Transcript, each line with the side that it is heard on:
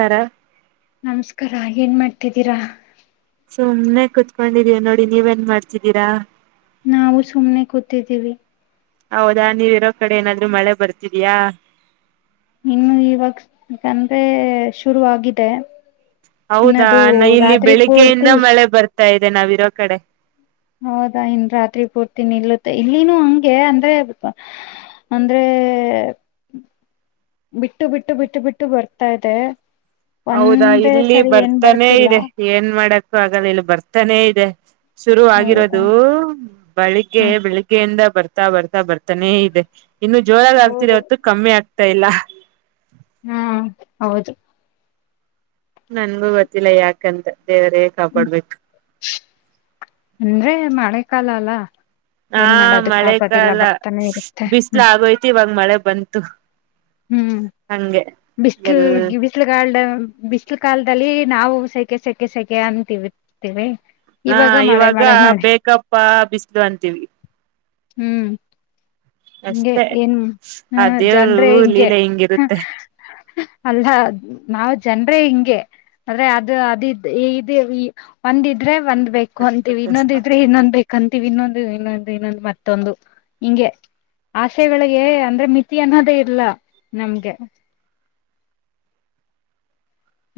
right: ತರ
left: ನಮಸ್ಕಾರ ಏನ್ ಮಾಡ್ತಿದ್ದೀರಾ
right: ಸುಮಮ್ಮನೆ ಕುೂತ್ಕೊಂಡಿದೀವಿ ನೋಡಿ ನೀವೆನ್ ಮಾಡ್ತಿದ್ದೀರಾ
left: ನಾವು ಸುಮ್ನೆ ಕೂತಿದ್ದೀವಿ
right: ಹೌದಾ ನೀವ್ ಇರೋ ಕಡೆ ಏನಾದ್ರು ಮಳೆ ಬರ್ತಿದ್ಯಾ
left: ಇನ್ನು ಇವಾಗ ಅಂದ್ರೆ ಶುರು ಆಗಿದೆ
right: ಹೌದಾ
left: ಇನ್ನದು
right: ಇಲ್ಲಿ
left: ರಾತ್ರಿ
right: ಬೆಳಿಗ್ಗೆಯಿಂದ
left: ಪೂರ್ತಿ
right: ಮಳೆ ಬರ್ತಾ ಇದೆ ನಾವಿರೋ ಕಡೆ
left: ಹೌದಾ ಇನ್ ರಾತ್ರಿ ಪೂರ್ತಿ ನಿ ನಿಲ್ಲುತ್ತೆ ಇಲ್ಲಿನು ಹಂಗೆ ಅಂದ್ರೆ ಅಂದ್ರೆ ಹ
right: [unintelligible]
left: ಬಿಟ್ಟು ಬಿಟ್ಟು ಬಿಟ್ಟು ಬಿಟ್ಟು ಬರ್ತಾ ಇದೆ
right: ಹೌದಾ
left: ಒಂದೇ
right: ಇಲ್ಲಿ
left: ಸರಿ ಏನ್
right: ಬರ್ತಾನೇ
left: ಬರ್ತಿಲ್ಲ
right: ಇದೆ ಏನ್ ಮಾಡಕ್ಕು ಆಗಲ್ಲ ಇಲ್ಲಿ ಬರ್ತಾನೇ ಇದೆ ಶುರು
left: ಹೌದಾ
right: ಆಗಿರೋದು ಬೆಳಗ್ಗೆ
left: ಹ್ಮ
right: ಬೆಳಿಗ್ಗೆಯಿಂದ ಬರ್ತಾ ಬರ್ತಾ ಬರ್ತಾನೆ ಇದೆ ಇನ್ನು ಜೋರಾಗ ಆಗ್ತಿದೆ
left: ಹೌದು
right: ಹೊತ್ತು ಕಮ್ಮಿ ಆಗ್ತಾ ಇಲ್ಲ
left: ಹಾ ಹೌದು
right: ನನ್ಗು ಗೊತ್ತಿಲ್ಲ ಯಾಕಂತ ದೇವರೆ ಕಾಪಾಡ್ಬೇಕು
left: ಅಂದ್ರೆ ಮಳೆಕಾಲ ಅಲ್ಲ
right: ಹಾ
left: ಏನ್ ಮಾಡೋದಕ್
right: ಮಳೆ
left: ಆಗೋದಿಲ್ಲ
right: ಕಾಲ
left: ಬರ್ತಾನೆ ಇರುತ್ತೆ
right: ಬಿಸಲು
left: ಹ್ಮ್
right: ಆಗೋಯ್ತಿ ಇವಾಗ ಮಳೆ ಬಂತು
left: ಹ್ಮ್
right: ಹಂಗೆ
left: ಬಿಸಿಲು
right: ಎಲ್
left: ಬಿಸಿಲುಗಾಲ್ದ ಬಿಸಿಲು ಕಾಾಲದಲ್ಲಿ ನಾವು ಸೈ ಸಕ ಸೆಕೆ ಸೆಕೆ ಅಂತವಿತೀವಿ
right: ಹಾ ಇವಾಗ ಬೇಕಪ್ಪ ಬಿಸಿಲು ಅಂತೀವಿ
left: ಹ್ಮ್ ಹಗೆ
right: ಅಷ್ಟೆ
left: ಏನ್
right: ಆ
left: ಹ್ಮ
right: ದೇವರು
left: ಜನರೆ ಹಿಂಗೆ
right: ಲೀಲೆ ಹಿಂಗಿರುತ್ತೆ
left: ಅಲ್ಲ ನಾವ ಜನ್ರೇ ಹಿಂಗೆ ಅ್ರ ಅದು ಅದ ಇ ಒಂದಿದ್ರೆ ಒಂದ್ ಬೇಕು ಅಂತೀವಿ ಇನ್ನೊಂದಿದ್ರೆ ಇನ್ನೊಂದ್ ಬೇಕಂತ ವಿ ಇನ್ನೊಂದು ಇನ್ನೊಂದು ಇನ್ನೊಂದು ಮತ್ತೊಂದು ಹಿಂಗೆ ಆಶೆಗಳಿಗೆ ಅಂದ್ರೆ ಮಿತಿ ಅನ್ನೋದೇ ಇಲ್ಲ ನಮ್ಗೆ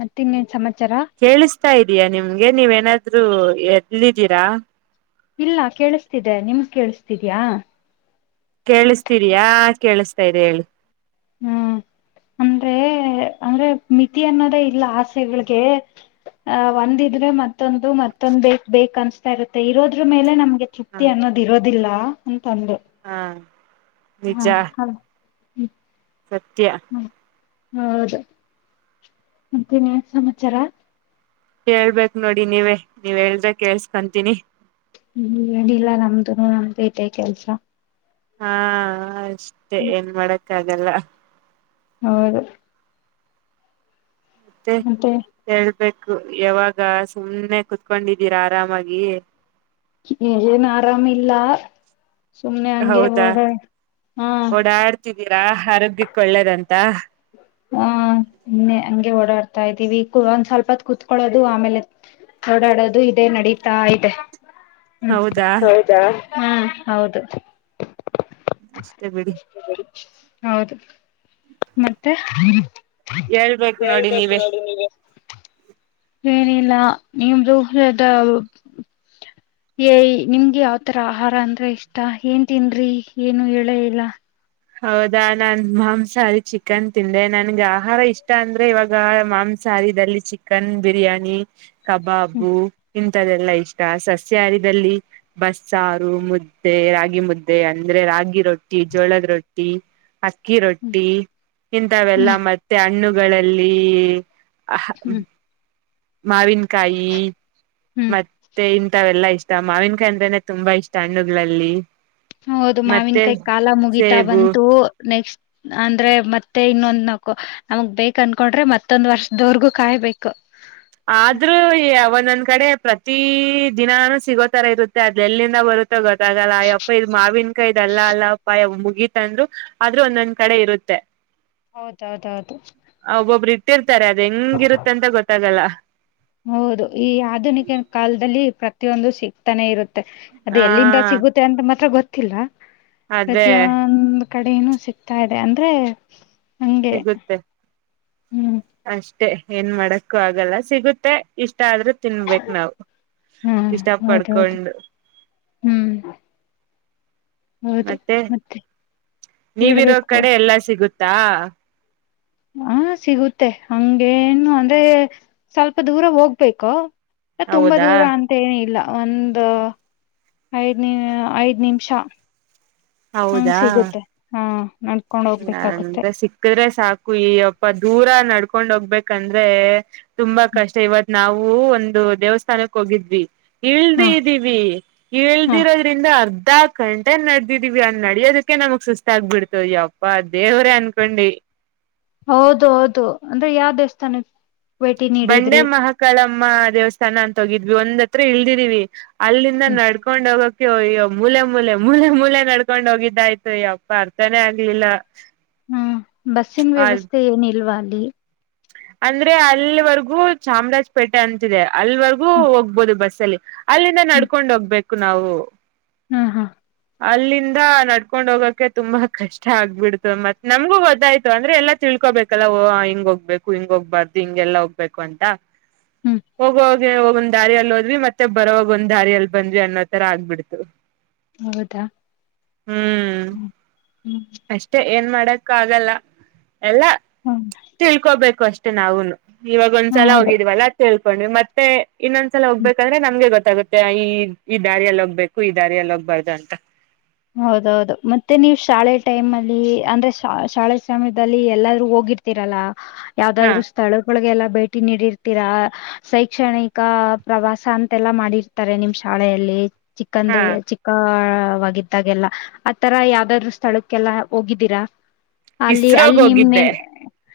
left: ಮತ್ತ ಇನ್ನೆನ್ ಸಮಾಚಾರ
right: ಕೇಳಿಸ್ತಾ ಇದೀಯಾ ನಿಮ್ಗೆ ನೀವೇನಾದ್ರು ಎಲ್ಲಿದ್ದೀರಾ
left: ಇಲ್ಲ ಕೇಳಿಸ್ತಿದೆ ನಿಮ್ಗೆ ಕೇಳಸ್ತಿದ್ಯಾ
right: ಕೇಳಸ್ತಿದಿಯ ಕೇಳಿಸ್ತಾ ಇದೆ ಹೇಳಿ
left: ಹ್ಮ್ ಅಂದ್ರೆ ಅಂದ್ರೆ ಮಿತಿ ಅನ್ನೋದೇ ಇಲ್ಲ ಆಸೆಗಳಿಗೆ ಆ ಒಂದಿದ್ರೆ ಮತ್ತೊಂದು ಮತ್ತೊಂದ್ ಬೇಕ್ ಬೇಕ್ ಅನ್ಸ್ತಾ ಇರುತ್ತೆ ಇರೋದ್ರ ಮೇಲೆ ನಮ್
right: ಹ
left: ತೃಪ್ತಿ ಅನ್ನೋದ ಇರೋದಿಲ್ಲ ಅಂತ ಅಂದ್ರೆ
right: ಹಾ
left: ಹಾ
right: ನಿಜ
left: ಹಾ ಹ್ಮ
right: ಸತ್ಯ
left: ಹೌದು ಮತ್ತೆ ಇನ್ನೇನ್ ಸಮಾಚಾರ
right: ಹೇಳ್ಬೇಕ್ ನೋಡಿ ನೀವೇ ನೀವ್ ಹೇಳದ್ರೆ ಕೇಳ್ಸ್ಕಂತೀನಿ
left: ಹ್ಮ ಇಲ್ಲ ನಮ್ದು ನಮ್ದು ತೆ ಕೆಲ್ಸ
right: ಹಾ ಅಷ್ಟೆ ಏನ್ ಮಾಡಕ್ಕ ಆಗಲ್ಲ
left: ಹೌದು
right: ಮತ್ತೆ ಯಾವಾಗ ಸುಮ್ನೆ ಕುತ್ಕೊಂಡಿದ್ದೀರಾ ಆರಾಮಾಗಿ
left: ಏನು ಆರಾಮ ಇಲ್ಲ ಸುಮ್ನೆ ಹಂಗೆ
right: ಹೌದಾ
left: ಹಾ
right: ಇದ್ದೀರಾ ಆರೋಗ್ಯಕ್ಕೆ ಒಳ್ಳೇದಂತ
left: ಕತಾ ಇದ್ದೀವಿ ಒಂದ್ ಸ್ವಲ್ಪತ್ ಕ ಕುತ್ಕೊಳ್ಳೋದು ಆಮೇಲೆ ಓಡಾಡೋದು ಇದೆ ನಡೀತಾ ಇದೆ ಹ್ಮ
right: ಹೌದಾ
left: ಹಾ ಹೌದು
right: ಅಷ್ಟೇ ಬಿಡಿ
left: ಹೌದು ಮತ್ತೆ
right: ಹೇಳ್ಬೇಕು ನೋಡಿ
left: ಹೇಳಬೇಕು ಇವಾಗ ನೀವೇ ಏನಿಲ್ಲ ನಿಮ್ದು
right: ಹ
left: ಏಯ ನಿಮ್ಗೆ ಯಾವ್ತರ ಆಹಾರ ಅಂದ್ರೆ ಇಷ್ಟ ಏನ್ ತಿಂದ್ರಿ ಏನು ಹೇಳ ಇಲ್ಲ
right: ಹೌದಾ ನಾನ್ ಮಾಂಸಾಹಾರಿ ಚಿಕನ್ ತಿಂದೆ ನನ್ಗೆ ಆಹಾರ ಇಷ್ಟ ಅಂದ್ರೆ ಇವಾಗ ಮಾಂಸ ಒ ಸಾರಿಲ್ಲಿ ಚಿಕನ್ ಬಿರಿಯಾನಿ
left: ಹ್ಮ್
right: ಕಬಾಬು ದೆಲ್ಲ ಇಷ್ಟ ಸಸ್ಯಹಾರಿದದಲ್ಲಿ ಬಸ್ಸಾರು ಮುದ್ದೆ ರಾಗಿ ಮುದ್ದೆ ಅಂದ್ರೆ ರಾಗಿ ರೊಟ್ಟಿ ಜೋಳದ ರೊಟ್ಟಿ ಅಕ್ಕಿ
left: ಹ್ಮ್
right: ರೊಟ್ಟಿ ಇಂತವೆಲ್ಲ
left: ಹ್ಮ್
right: ಮತ್ತೆ ಹಣ್ಣು ಗಳಲ್ಲಿ
left: ಹ್ಮ್
right: ಮಾವಿನಕಾಯಿ
left: ಹ್ಮ್
right: ಮತ್ತೆ ಇಂಂತವೆಲ್ಲಾ ಇ ಇಷ್ಟ ಮಾವಿನಕಾಯಿ ಅಂದ್ರನೆ ತುಂಬಾ ಇಷ್ಟ ಹಣ್ಣುಗಳಲ್ಲಿ
left: ಹೌದು ಮಾವಿನ
right: ಮತ್ತೆ
left: ಕಾಯಿ ಕಾಲ ಮುಗೀತಾ
right: ಸೇಬು
left: ಬಂತು ನೆಕ್ಸ್ಟ್ ಅಂದ್ರೆ ಮತ್ತೆ ಇನ್ನೊಂದ್ ನಕು ನಮಗ್ ಬೇಕಕ್ ಅನ್ಕೊಂಡ್ರೆ ಮತ್ತೊಂದ್ ವರ್ಷದವರ್ಗೂ ಕಾಯ್ಬೇಕು
right: ಆದ್ರೂ ಅವ ನನ್ ಕಡೆ ಪ್ರತಿ ದಿನಾನೂ ಸಿಗೋತರ ಇರುತ್ತೆ ಅದಲ್ಲಿಂದ ಬರುತ್ತೆ ಗೊತ್ತಾಗಲ್ಲ ಅಯ್ಯಪ್ಪ ಇದ್ ಮಾವಿನನ್ಕಾಯ ಧು ಇದಲ್ಲ ಅಲ್ಲ ಅಪ್ಪ ಗೀತ ಅಂದ್ರು ಆದ್ರೂ ಒಂದೊಂದ್ ಕಡೆ ಇರುತ್ತೆ
left: ಹೌದೌದೌದು
right: ಇತಾರೆ ಅದ ಹೆಂಗಿರುತ್ತ ಅಂತ ಗೊತ್ತಾಗಲ್ಲ
left: ಹೌದು ಈ ಆಧುನಿಕ ಕಾಲದಲ್ಲಿ ಪ್ರತಿಯೊಂದು ಸಿಗ್ತಾನೆ ಇರುತ್ತೆ ಅದು
right: ಆ
left: ಎಲ್ಲಿಂದ ಸಿಗುತ್ತೆ ಅಂತ ಮಾತ್ರ ಗೊತ್ತಿಲ್ಲ
right: ಅದೇ
left: ಪ್ರತಿಯೊಂದು ಕಡೆನೂ ಸಿಗ್ತಾ ಇದೆ ಅಂದ್ರೆ ಹಂಗೆ
right: ಸಿಗುತ್ತೆ
left: ಹ್ಮ್
right: ಅಷ್ಟೆ ಏನ್ ಮಾಡಕ್ಕು ಆಗಲ್ಲ ಸಿಗುತ್ತೆ ಇಷ್ಟ ಆದ್ರೂ ತಿನ್ಬೇಕು ನಾವವು
left: ಹಾ ಹೌದೌದು
right: ಇಷ್ಟಪಡ್ಕೊಂಡ
left: ಹ್ಮ್
right: ಮತ್ತೆ ನೀವಿರೋ
left: ಹೇಳ್ಬೇಕು.
right: ಕಡೆ ಎಲ್ಲಾ ಸಿಗುತ್ತೆ ಹಾ
left: ಹಾ ಸಿಗುತ್ತೆ ಹಂಗೇನು ಅಂದ್ರೆ ಸ್ವಲ್ಪ ದೂರ ಹೋಗ್ಬೇಕು ತುಂಬಾ
right: ಹೌದಾ
left: ದೂರ ಅಂತೇಏನ ಇಲ್ಲ ಒಂದು ಐದ ನಿ ಐದ್ ನಿಮಿಷ ಹಂಗ ಸಿಗುತ್ತೆ ಹಾ ನಡ್ಕೊಂಡ್ ಹೋಗ್ಬೇಕಾಗುತ್ತೆ
right: ಇಂದ್ರೆ ಸಿಕ್ಕದ್ರೆ ಸಾಕು ಅಪ್ಪ ದೂರ ನಡ್ಕೊಂಡ್ ಹೋಗ್ಬೇಕಂದ್ರೆ ತುಂಬಾ ಕಷ್ಟ ಇವತ್ ನಾವು ಹ ಒಂದು ದೇವಸ್ಥಾನಕ್ಕೆ ಹೋಗಿದ್ವಿ
left: ಹಾ
right: ಇಳ್ದ್ದೀವಿ
left: ಹಾ
right: ಇಳ್ದಿರೋದ್ರಿಂದ ಅರ್ ಕಂಟೆ ನಡದಿದೀವಿ ಅನ್ ನಡಿಯೋದಕ್ಕೆ ನಮ್ಗ್ ಸಸ್ತ ಆಗ್ಬಿಡ್ತದೆ ಯಾವ ಅಪ್ಪ ದೇವ್ರೇ ಅನ್ಕೊಂಡಿ
left: ಹೌದು ಹೌದು ಅಂದ್ರೆ ಯಾವ ದೇವಸ್ಥಾನ ಇ
right: ಬಂಡೆ ಮಹಾಕಳಂ ಅಮ್ಮ ದೇವಸ್ಥಾನ ಅಂತ ಹೋಗಿದ್ವಿ ಒಂದ್ ಹತ್ರ ಇಲ್ದಿದೀವಿ ಅಲ್ಲಿಂದ
left: ಹ್ಮ್
right: ನಡ್ಕೊಂಡ್ ಹೋಗಕ್ ಅ್ಯೋಯ್ಯೋ ಮೂಲೆ ಮೂಲೆ ಮೂಲೆ ಮೂಲೆ ನಡ್ಕೊಂಡ್ ಹೋಗಿದ್ದಾಯ್ತು ಯಪ್ಪ ಅರ್ಥನೇ ಆಗ್ಲಿಲ್ಲ
left: ಹ್ಮ್ ಬಸ್ಸಿನ
right: ಅ
left: ವ್ಯವಸ್ಥೆ ಏನಿಲ್ವಾ ಅಲ್ಲಿ
right: ಅಂದ್ರೆ ಅಲ್ವರ್ಗೂ ಚಾಮರಾಜಪೇಟೆ ಅಂತಿದೆ ಅಲ್ವರ್ಗೂ
left: ಹ್ಮ್
right: ಹೋಗ್ಬೋದು ಬಸ್ ಅಲ್ಲಿ ಅಲ್ಲಿಂದ
left: ಹ್ಮ್
right: ನಡ್ಕೊಂಡ್ ಹೋಗ್ಬೇಕು ನಾವು
left: ಹಾ ಹಾ
right: ಅಲ್ಲಿಂದ ನಡ್ಕೊಂಡ್ ಹೋಗೋಕ್ಕೆೆ ತುಂಬಾ ಕಷ್ಟ ಆಗ್ಬಿಡ್ತು ಮತ್ ನಮಗೂ ಗೊಥಾಯ್ತು ಅಂದ್ರೆ ಎಲ್ಲಾ ತಿಳ್ ಇಕೋಬೇಕಲ್ಲಾ ಹಿಂಗ ಹೋಗ್ಬೇಕು ಹಿಂಗ ಹೋಗ್ಬಾರ್ದು ಹಿಂಗೆಲ್ಲಾ ಹೋಗ್ಬೇಕು ಅಂತ
left: ಹ್ಮ್
right: ಹೋಗೋಗ ಹೋಗ್ ದಾರಿಿಯ ಎಲ್ಲಿ ಮತ್ತೆ ಬರವಾಗ ಒಂದ ದಾರಿಯಲ್ಲಿ ಬಂದ್ವಿ ಅನ್ನೋ ತರ ಆಗ್ಬಿಡ್ತು
left: ಹೌದಾ
right: ಹ್ಮ್
left: ಹ್ಮ
right: ಅಷ್ಟೇ ಏನ್ ಮಾಡಕ್ಕ ಆಗಲ್ಲ ಎಲ್ಲ
left: ಹ್ಮ್
right: ತಿಳ್ಕೋಬೇಕು ಅಷ್ಟೆ ನಾವುನು ಇವಾಗ ಒಂದ್ಸಲ
left: ಹೌದು
right: ಹೋಗಿದೀವಲ್ಲ ತಿಳ್ಕೊಂಡ್ವಿ ಮತ್ತೆ ಇನ್ನೊಂದ್ಸಲ
left: ಹ್ಮ
right: ಹೋಗ್ಬೇಕಂದ್ರೆ ನಮ್ಗೆ ಗೊತ್ತ ಗುತ್ತೆ ಈ ಈ ದಾರಿಯಲ್ಲಿ ಹೋಗ್ಬೇಕು ಈ ದಾರಿಯಲ್ಲಿ ಹೋಗ್ಬಾರ್ದು ಅಂತ
left: ಹೌದೌದು ಮತ್ತೆ ನೀವು ಶಾಲೆ ಟೈಮ್ ಅಲ್ಲಿ ಅಂದ್ರೆ ಶಾಲೆ ಸಮಯದಲ್ಲಿ ಎಲ್ಲಾರ ಹೋಗ ರಲ್ಲ
right: ಹಾ
left: ಯಾವದಾದ್ರು ಸ್ಥಳಗಳಿಗೆಲ್ಲ ಭೇಟಿ ನೀಡಿರ್ತೀರಾ ಶೈಕ್ಷಣಿಕ ಪ್ರವಾಸ ಅಂತೆಲ್ಲಾ ಮಾಡಿರ್ತಾರೆ ನಿಮ್ ಶಾಲೆಯಲ್ಲಿ
right: ಹಾ
left: ಚಿಕ್ಕಂದ್ರೆ ಚಿಕ್ಕವಿದ್ದ ಗೊತ್ತಾಗೆಲ್ಲ ಆತರ ಯಾವ್ದಾದ್ರು ಸ್ಥಳಕ್ಕೆಲ್ಲ ಹೋಗಿದ್ದೀರಾ ಅಲ್ಲಿ
right: ಇಸ್ರೋಗ್
left: ಅಲ್ಲಿ ನಿಮ್
right: ಹೋಗಿದ್ದೆ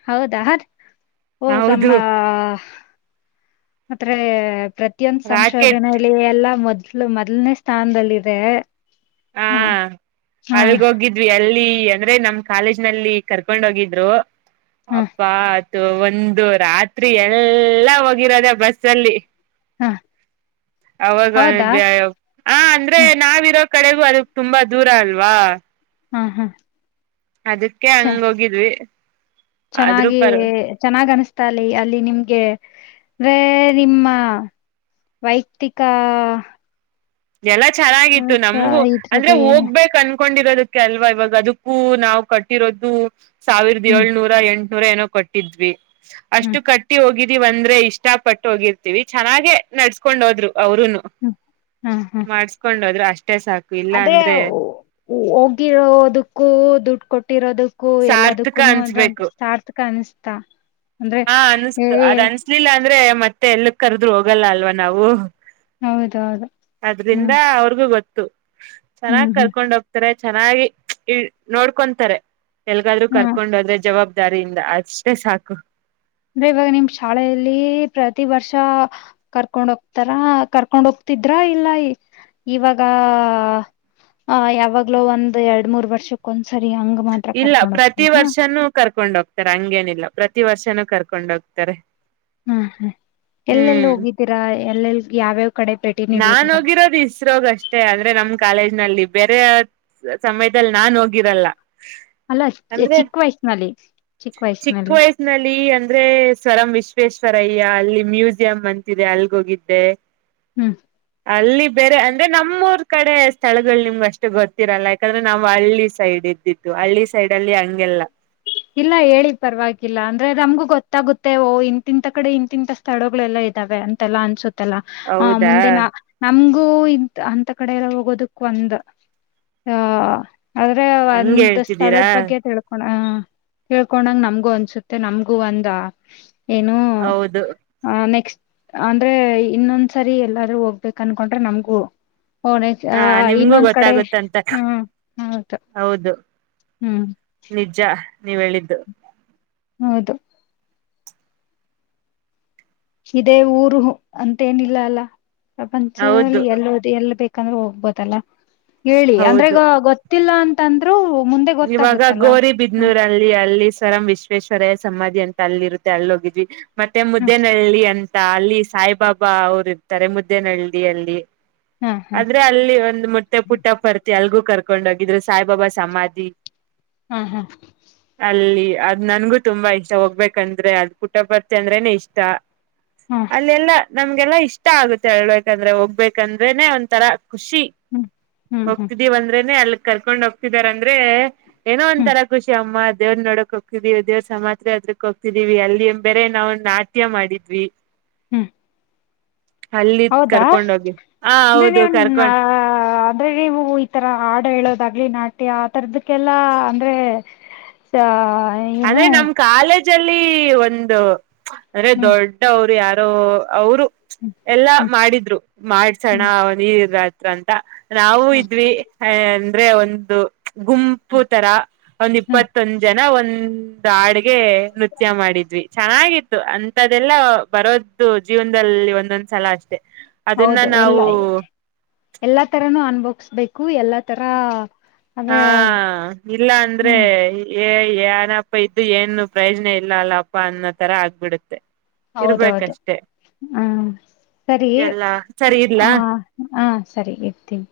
left: ಹೌದಾ ಅದ ನಮ್ಮ
right: ಹೌದು
left: ಮತ್ರೆ ಪ್ರತಿಯೊಂದು
right: ರಾಕೆಟ್
left: ಸಂಶೋಧನೆಯಲ್ಲಿ ಎಲ್ಲಾ ಮೊದ್ಲು ಮೊದ್ಲನೇ ಸ್ಥಾನದಲ್ಲಿದೆ
right: ಹಾ
left: ಹ ಹಾ
right: ಅಲ್ಗ ಹೋಗಿದ್ವಿ ಅಲ್ಲಿ ಅಂದ್ರೆ ನಮ್ ಕಾಲೇಜ್ ನಲ್ಲಿ ಕರ್ಕೊಂಡ ಹೋಗಿದ್ರು
left: ಹಾ
right: ಅಬಾ ಒಂದು ರಾತ್ರಿ ಎಲ್ಲಾ ಹೋಗಿರೋದ ಬಸ್ ಅಲ್ಲಿ
left: ಹಾ
right: ಅವಾಗ
left: ಹೌದಾ
right: ಬ ಹ ಅಂದ್ರೆ
left: ಹಾ
right: ನಾವಿರೋ ಕಡೆಗೂ ಅದಕ್ ತುಂಬಾ ದೂರ ಅಲ್ವಾ
left: ಹಾ ಹಾ
right: ಅದಕ್ಕೆ
left: ಚ
right: ಹಂಗ ಹೋಗಿದ್ವಿ ಆದ್ರೂ
left: ಚೆನ್ನಾಗಿ
right: ಪರ್
left: ಚೆನ್ನಾಗ್ ಅನ್ಸ್ತ ತ್ತಾಲ ಅಲ್ಲಿ ನಿಮ್ಗೆ ರೇ ನಿಮ್ಮ ವೈಯಕ್ತಿಕ
right: ಎಲ್ಲ ಚೆನ್ನಾಗಿತ್ತು ನಮಗು
left: ಅಹ್,
right: ಅಂದ್ರೆ
left: ಇದ್ರದ್ದು ಏ-
right: ಹೋಗ್ಬೇಕನ್ ಕೊಂಡಿರೋದಕ್ಕೆ ಅಲ್ವಾ ಇವಾಗ ಅದಕ್ಕೂ ನಾವು ಕಟ್ಟಿರೋದು ಸಾವಿರದ
left: ಹ್ಮ್
right: ಏಳ್ನೂರ ಎಂಟು ನೂರ ಏನೋ ಕೊಟ್ಟಿದ್ವಿ
left: ಹ್ಮ್
right: ಅಷ್ಟು ಕಟ್ಟಿ ಹೋಗಿದ ಇಷ್ಟ ಪಟ್ಟು ಹೋಗಿರ್ತೀವಿ ಚೆನ್ನಾಗೆ ನಡ್ಸ್ಕೊಂಡ್ ಹೋದ್ರು ಅವರುೂನು
left: ಹ್ಮ್ ಹ್ಮ್ ಹ್ಮ್
right: ಮಾಡಸ್ಕೊಂಡ್ ಹೋದ್ರು ಅಷ್ಟೇ ಇಲ್ಲ
left: ಅದೇ
right: ಅಂದ್ರೆ
left: ಹೋಗಿರೋದಕ್ಕೂ ದುಡ್ಡು ಕೊಟ್ಟಿರೋದಕ್ಕೂ
right: ಸಾರ್ಥಕ
left: ಎಲ್ಲದಕ್ಕೂನು ಅಂದ್ರಂತ
right: ಅನ್ಸ್ಬೇಕು
left: ಸಾರ್ಥಕ ಅನಿಸ್ತಾ ಅಂದ್ರೆ
right: ಹಾ ಅನ್ಸ್ ಅದ ಅನ್ಸಲ್ಲ ಅಂದ್ರೆ ಮ ಮತ್ತೆ ಎಲ್ಲ ಕರೆದ್ರೂ ಹೋಗಲ್ಲ ಅಲ್ವಾ ನಾವು
left: ಹೌದೌದು
right: ಅದ್ರಿಂದ
left: ಹ್ಮ್
right: ಅವ್ರಗೂ ಗೊತ್ತ
left: ಹ್ಮ್
right: ಚೆನ್ನಾಗಿ
left: ಹ್ಮ್
right: ಕರ್ಕೊಂಡ್ ಹೋಗ್ತಾರೆ ಚೆನ್ನಾಗಿ ಇ ನೋಡ್ಕೊಂತಾರೆ ಎಲ್ಗಾದರು
left: ಹಾ
right: ಕರ್ಕೊಂಡ ಹೋದ್ರೆ ಜವಾಬ್ದಾರಿಯಿಂದ ಅಷ್ಟೆ ಸಾಕು
left: ಅಂದ್ರೆ ಇವಾಗ ನಿಮ್ ಶಾಲೆಯಲ್ಲಿ ಪ್ರತಿ ವರ್ಷ ಕರ್ಕೊಂಡ ಹೋಗ್ತಾರ ಕರ್ಕೊಂಡ ಹೋಗ್ ದ್ರ ಇಲ್ಲ ಇವಾಗ ಹ ಯಾವಾಗ್ಲೂ ಒಂದ್ ಎರಡ್ ಮೂರ್ ವರ್ಷಕ್ಕೊಂದ್ಸರಿ
right: ಇಲ್ಲ ಪ್ರತಿ ವರ್ಷನುೂ ಕರ್ಕೊಂಡ್ ಹೋಗ್ತಾರೆ ಹಂಗೇನಿಲ್ಲ ಪ್ರತಿ ವರ್ಷನೂ ಕರ್ಕೊಂಡ ಹೋಗ್ತಾರೆ
left: ಹಾ ಹಾ ಎಲ್ಲೆಲ್ಲಿ
right: ಹ್ಮ್
left: ಹೋಗಿದ್ದೀರಾ ಎಲ್ಲೆಲ್ ಯಾವ್ಯಾವ ಕಡೆ ಭೇಟಿ
right: ನಾನ್
left: ನೀಡಿದ್ದೀರಾ
right: ಹೋಗಿರೋದು ಇಸ್ರೋಗ ಅಷ್ಟೇ ಅಂದ್ರೆ ನಮ್ ಕಾಲೇಜ್ ನಲ್ಲಿ ಬೇರೆ ಸಮಯದಲ್ಲಿ ನಾನ್ ಹೋಗಿರಲ್ಲ
left: ಅಲ್ಲ
right: ಅಂದ್ರೆ
left: ಚಿಕ್ಕ ವಯಸ್ಸಿನಲ್ಲಿ
right: ಚಿಕ್ಕ ವಯಸ್ಸಿನಲ್ಲಿ ಅಂದ್ರೆ ಸ್ವರಂ ವಿಶ್ವೇಶ್ವ ಸರಯ್ಯ ಅಲ್ಲಿ ಮ್ಯೂಸಿಯಂ ಅಂತಿದೆ ಅಲ್ಗೋಗಿದ್ದೆ
left: ಹ್ಮ್
right: ಅಲ್ಲಿ ಬೇರೆ ಅಂದ್ರೆ ನಮ್ಮೂರ್ ಕಡೆ ಸ್ಥಳಗಳು ನಿಮ್ಗೆ ಅಷ್ಟು ಗೊತ್ತಿರಲ್ಲ ಯಾಕಂದ್ರೆ ನಾವ್ ಹಳ್ಳಿ ಸೈಡ್ ಇದೆ ಬ್ದಿದ್ದತ್ತು ಹಳ್ಳಿ ಸೈಡ್ ಅಲ್ಲಿ ಹಂಗೆಲ್ಲ
left: ಇಲ್ಲ ಹೇಳಿ ಪರವಾಗಿಲ್ಲ ಅಂದ್ರೆ ನಮ್ಗೂ ಗೊತ್ತಾಗುತ್ತೇವ ಇಂತಿಂತ ಕಡೆ ಇಂತಿಂತ ಸ್ಥಳಗಳೆಲ್ಲ ಅಂತೆಲ್ಲ ಅನ್ಸುತ್ತಲ್ಲ ಹ
right: ಹೌದಾ
left: ಮುಂದೆ ನ ನಮ ಹೂ ಇಂತ ಅಂತ ಕಡೆ ಎಲ್ಲ ಹೋಗೋದಕ್ ಒಂದ ಆ ಆದ್ರೆ
right: ಹಂಗ
left: ಒಂದ
right: ಹೇಳ್ತಿದ್ದೀರಾ
left: ಸ್ಥಳದ ಬಗ್ಗೆ ತಿೇಳ್ಕೊ ತಿಳ್ಕೊಂಡಂಗ್ ನಮ್ಗು ಅನ್ಸುತ್ತೆ ನಮ್ಗೂ ಒಂದ ಏನು
right: ಹೌದು
left: ಅ ನೆಕ್ಸ್ಟ್ ಅಂದ್ರೆ ಇನ್ನೊಂದ್ಸರಿ ಎಲ್ಲಾದ್ರು ಹೋಗ್ಬೇಕ ಅನ್ಕೊಂಡ್ರೆ ನಮ್ಗೂ ಫೋರ್ ಡೇಸ್ ಹಾ
right: ಹ ನಿಮ್ಗೂ
left: ಇನ್ನೊಂದ್ ಕಡೆ
right: ಗೊತ್ತಾಗುತ್ತಂತ
left: ಹ್ಮ್ ಹೌದು ಹ್ಮ್
right: ನಿಜ್ಜ ನೀವೇಳಿದ್ದು
left: ಹೌದು ಇದೇ ಊರು ಅಂತೇನ್ ಇಲ್ಲ ಅಲ್ಲ ಪ್ರಪಂಚದಲ್ಲಿ
right: ಹೌದು
left: ಎಲ್ಲೋದಿ ಎಲ್ಲಿ ಬೇಕ್ ಬೆಕಂದ್ರು ಹೋಗ್ಬೋದಲ್ಲ ಹೇಳಿ ಅಂದ್ರೆ
right: ಹೌದು
left: ಇಗ ಗೊತ್ತಿಲ್ಲ ಅಂತಂದ್ರು ಮುಂದೆ
right: ಇವಾಗ
left: ಗೊತ್ತಾಗುತ್ತಲ್ಲ ಹ
right: ಗೋರಿಬಿದ್ನೂರಲ್ಲಿ ಅಲ್ಲಿ ಸರ್ ಎಂ ವಿಶ್ವೇಶ್ವರಯ್ಯ ಸಮಾಧಿ ಅಂತ ಅಲ್ಲಿರುತ್ತೆ ಅಲ್ಲಿ ಹೋಗಿದ್ವಿ ಮತ್ತೆ
left: ಹ
right: ಮುದ್ದೆನಹಳ್ಳಿ ಅಂ ತ ಅಲ್ಲಿ ಸಾಯಿಬಾಬಾ ಅವರು ಇರ್ತಾರೆ ಮುದ್ದೇನಳ್ಳಿ ಅಲ್ಲಿ
left: ಹ ಹ
right: ಆದ್ರೆ ಅಲ್ಲಿ ಒಂದು ಮೊಟ್ಟೆ ಪುಟ್ಟ ಪರ್ತಿ ಅಲ್ಗೂ ಕರ್ಕೊಂಡ್ ಹೋಗಿದ್ರು ಸಾಯಿಬಾಬಾ ಸಮಾಧಿ
left: ಹ್ಮ ಹಾ
right: ಅಲ್ಲಿ ಅದ್ ನನ್ಗು ತುಂಬಾ ಇಷ್ಟ ಹೋಗ್ಬೇಕಂದ್ರೆ ಅದ್ ಪುಟ ಪರ್ತಿ ಅಂದ್ರನೆ ಇಷ್ಟ
left: ಹ
right: ಅಲ್ಲೆಲ್ಲಾ ನಮ್ಗೆಲ್ಲಾ ಇಷ್ಟ ಆಗುತ್ತೆ ಹೇಳ್ಬೇಕಂದ್ರೆ ಹೋಗ್ಬೇಕಂದ್ರೆನೆ ಒಂಥರ ಖುಷಿ
left: ಹ್ಮ್ ಹ್ಮ್ ಹ್ಮ್
right: ಹೋಗ್ತಿದ್ದೀವಿ ಅಂದ್ರೆನೆ ಅಲ್ಲಿ ಕರ್ಕೊಂಡ್ ಹೋಗ್ತಿದಾರಾಂದ್ರೆ ಏನೋ
left: ಹ್ಮ್
right: ಒಂಥರ ಖುಷಿ ಅಮ್ಮ ದೇವ್ರ ನೋಡಕ್ ಹೋಗ್ತಿದೀವಿ ದೇವ್ರ ಸಮಾತ್ರೆ ಯಾತೃಕ್ ಹೋಗ್ತಿದೀವಿ ಅಲ್ಲಿ ಎ ಬೇರೆ ನಾವು ನಾಟ್ಯ ಮಾಡಿದ್ವಿ
left: ಹ್ಮ್
right: ಅಲ್ಲಿ
left: ಹೌದಾ
right: ಕರ್ಕೊಂಡ್ ಹೋಗಿ ಹ
left: ಅಂದ್ರೆ
right: ಹೌದು
left: ನೀವು
right: ಕರ್ಕೊಂಡ್
left: ಅಂದ್ರೆ ನೀವು ಈತರ ಹಾಡು ಹೇಳೋದು ದಾಗ್ಲಿ ನಾಟ್ಯ ಆತರದಕ್ಕೆಲ್ಲಾ ಅಂದ್ರೆ ಏನು
right: ಅಂದ್ರೆ ನಮ್ ಕಾಲೇಜಲ್ಲಿ ಒಂದು ಅಂದ್ರೆ
left: ಹ್ಮ್
right: ದೊಡ್ಡವರು ಯಾರ ರೂ ಅವರು ಎಲ್ಲಾ
left: ಹ್ಮ್
right: ಮಾಡಿದ್ರು ಮಾಡ್ಸೋಣ
left: ಹ್ಮ್
right: ಇವ್ರ್ ಹತ್ರ ಅಂತ ನಾವು ಇದ್ವಿ ಅಂದ್ರೆ ಒಂದು ಗುಂಪು ತರ ಒಂದ್
left: ಹ್ಮ್
right: ಇಪ್ಪತ್ತೊಂದ ಜನ ಒಂದ್ ಒಂದು ಹಾಡ್ಗೆ ನೃತ್ಯ ಮಾಡಿದ್ವಿ ಚೆನ್ನಾಗಿತ್ತು ಅಂತದೆಲ್ಲ ಬರೋದು ಜೀವ ನಂದಲ್ಲಿ ಒಂದೊಂದ್ ಸಲ ಅಷ್ಟೇ
left: ಹೌದು ಎಲ್ಲ ಎಲ್ಲಾ ತರನುೂ ಅಂಬಾವಸ್ಬೇಕು
right: ಹಾ ಇಲ್ಲ ಅಂದ್ರೆ
left: ಹ್ಮ್
right: ಏ ಏನಪ್ಪ ಇದ್ದು ಏನು ಪ್ರಯೋಜನ ಇಲ್ಲ ಅಲ್ಲಪ್ಪ ಅನ್ನೋ ತರ ಆಗ್ಬಿಡುತ್ತೆ
left: ಹೌದೌದು
right: ಇರ್ಬೇಕಷ್ಟೆ
left: ಹ್ಮ ಸರಿ
right: ಎಲ್ಲಾ ಸರಿ ಇಡ್ಲಾ.
left: ಆ ಹಾ ಸರಿ ಇರ್ತೀನಿ